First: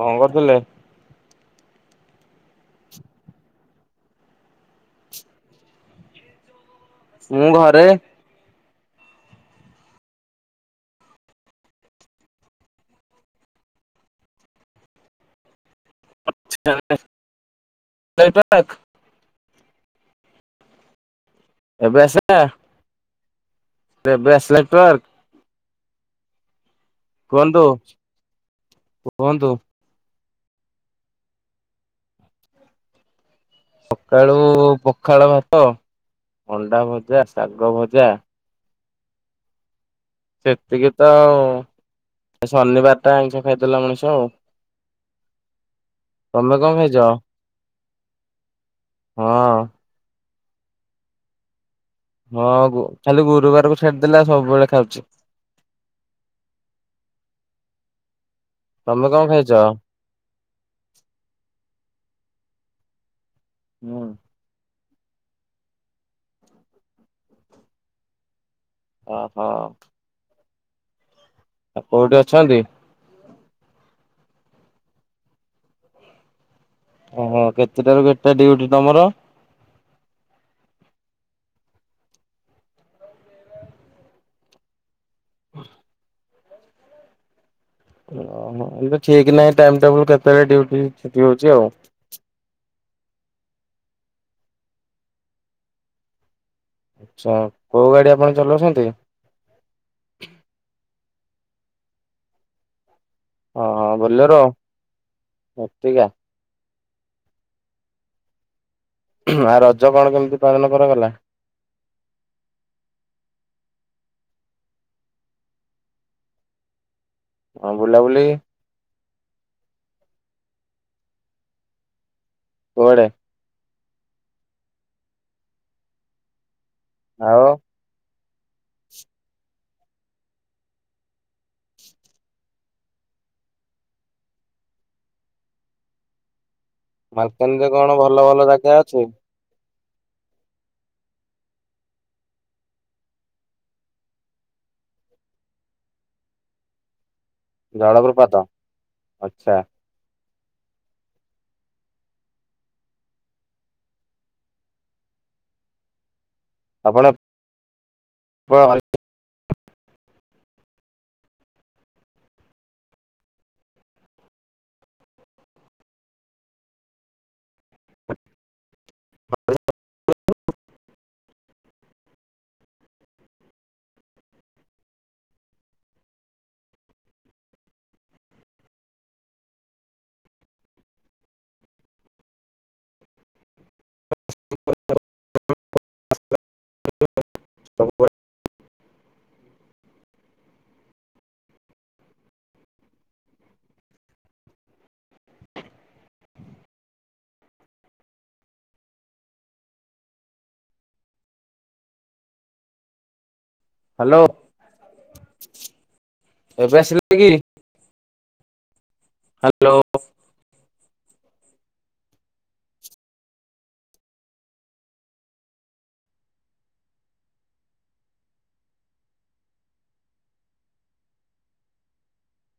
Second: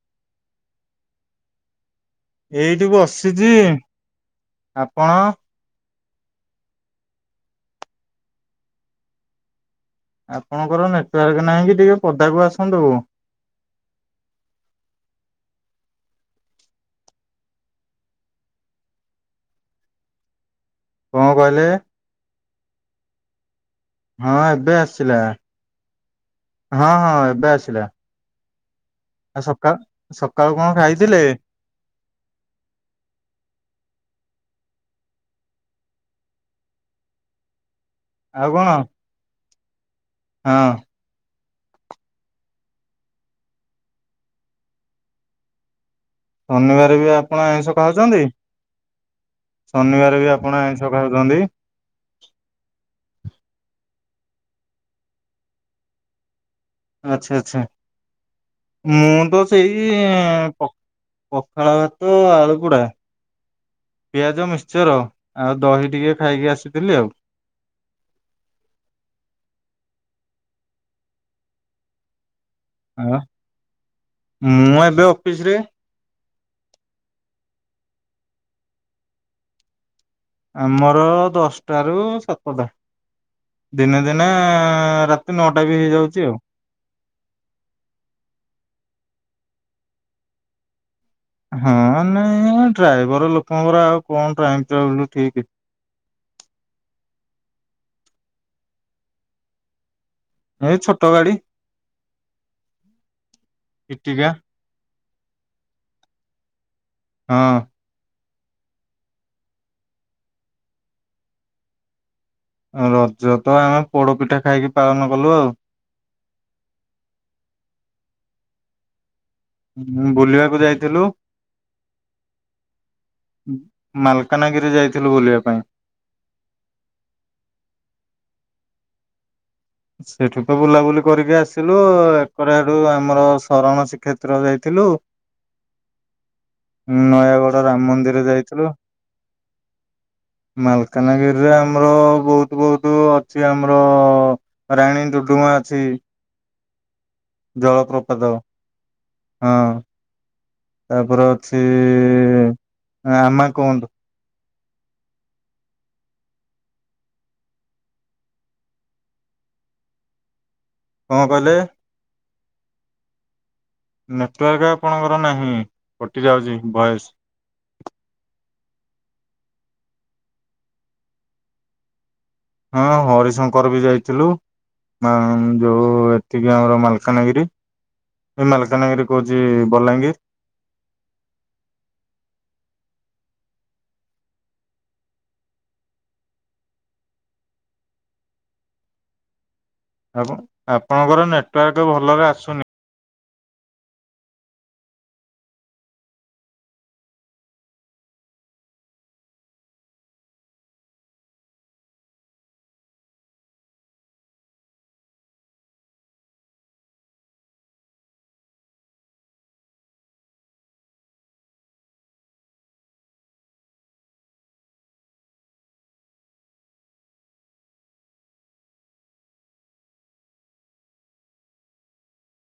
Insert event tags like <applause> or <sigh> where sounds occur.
କଣ କରିଥିଲେ? ଏଇଠି ବସିଚି ଆପଣ? ମୁଁ ଘରେ। ଆପଣଙ୍କର ନେଟୱାର୍କ ନାହିଁ କି ଟିକେ ପଦାକୁ ଆସନ୍ତୁ। ଅଛି <inaudible> ନେଟୱାର୍କ। କଣ କହିଲେ? ଏବେ ଆସିଲା? ହଁ ଆସିଲା ଏବେ ନେଟୱାର୍କ। ଆସିଲା ହଁ ହଁ ଏବେ କୁହନ୍ତୁ ଆସିଲା। ଆଜି କୁହନ୍ତୁ ସକା ସକାଳୁ କଣ ଖାଇଥିଲେ? ସକାଳୁ ପଖାଳ ଭାତ, ଅଣ୍ଡା ଭଜା, ଶାଗ ଭଜା ଆଉ କଣ? ହଁ ସେତିକି ତ ଆଉ ଆଜି ଶନିବାର ଟା ଆଇଁଷ ଖାଇଦେଲା ମଣିଷ ଆଉ। <inaudible> ଖାଇଛ? ଶନିବାରେ ବି ଆପଣ ଆଇଁଷ ଖାଉଛନ୍ତି ହଁ ଶନିବାରେ ବି ଆ କଣ ଆଇଁଷ ଖାଉଚନ୍ତି? ହଁ ଗୋ ଖାଲି ଗୁରୁବାର କୁ ଛାଡିଦେଲେ ଆଉ ସବୁବେଳେ ଖାଉଚି। ଆଚ୍ଛା ଆଚ୍ଛା ତମେ କଣ ମୁଁ ତ ଖାଇଛ? ସେଇ କେଁ ପଖାଳ ଭାତ ଆଳୁ ପୋଡା ହୁଁ। ପିଆଜ ମିକ୍ସିଚର ଆଉ ଦହି ଟିକେ ଖାଇକି ଆସିଥିଲି ଆଉ। ଅହ। ଆ କୋଉଠି ଅଛନ୍ତି? ଆଁ ମୁଁ ଏବେ ଅଫିସ୍‌ ରେ। ଓହୋ କେତେଟା ରୁ କେତେଟା ଡିୟୁଟି ତମର? ଆମର ଦଶଟା ରୁ ସାତଟା। ଦିନେ ଦିନେ ରା ତି ନଅଟା ବି ହେଇଯାଉଛି ଆଉ। ଓହୋ ଏ ଠିକ୍ ନାହିଁ ଟାଇମ୍ ଟେବୁଲ୍ କେତେବେଳେ ଡିୟୁଟି ହୁଁ ନାଇଁ ଡ୍ରାଇଭର ଲୋକଙ୍କର ଆଉ କଣ ଟାଇମ୍ ଟେବୁଲ୍ ଠିକ୍। ଆଚ୍ଛା କୋଉ ଗାଡି ଆପଣ ଚଲୋଉଛନ୍ତି? ହେଇ ଛୋଟ ଗାଡି। ହଁ ହଁ ଇଟିକା ବୋଲର ଭାଟିକା। ହଁ। ଆ ରଜ କଣ କେମିତି ପାଳନ କରାଗଲା? ରଜ ତ ଆମେ ପୋଡ଼ପିଠା ଖାଇକି ପାଳନ କଲୁ ଆଉ। ହଁ ବୁଲାବୁଲି? ହୁଁ ବୁଲିବାକୁ ଯାଇଥିଲୁ। କୁଆଡେ? ମାଲକାନ୍‌ଗିରି ଯାଇଥିଲୁ ବୁଲିବା ପାଇଁ। ଆଉ। ସେଠୁତ ବୁଲାବୁଲି କରିକି ଆସିଲୁ ଏକର ହେଠୁ ଆମର ଶରଣ ଶ୍ରୀକ୍ଷେତ୍ର ଯାଇଥିଲୁ। ମାଲକାନ୍‌ ନୟାଗଡ ରେ ରାମ କଣ ମନ୍ଦିର ଭଲ ଭଲ ଯାଇଥିଲୁ। ଜାଗା ଅଛି? ମାଲକାନ୍‌ଗିରି ରେ ଆମର ବହୁତୁ ବହୁତୁ ଅଛି ଆମର ରାଣୀ ଟୁଡୁମାଁ ଅଛି। ଜଳପ୍ରପାଦ ଜଳପ୍ରପାତ ଆଚ୍ଛା ହଁ ତାପରେ ଅଛି ଆମାକୋଣ୍ଡ। ଆପଣ। <unintelligible> କଣ କହିଲେ? ନେଟୱାର୍କ ଆପଣଙ୍କର ନାହିଁ କଟି ଯାଉଛି ଭଏସ୍‌। <unintelligible> ହଁ ହରିଶଙ୍କର ବି ଯାଇଥିଲୁ। ଆ ଯୋଉ ଏତିକି ଆମର ମାଲକାନ୍‌ଗିରି। ଏଇ ମାଲକାନ୍‌ଗିରି କହୁଚି ବଲାଙ୍ଗୀରି। <unintelligible> ଆ ଆପଣଙ୍କର ନେଟୱାର୍କ ଭଲରେ ଆସୁନି। ହ୍ୟାଲୋ ଏବେ ଆସିଲା? ହ୍ୟାଲୋ।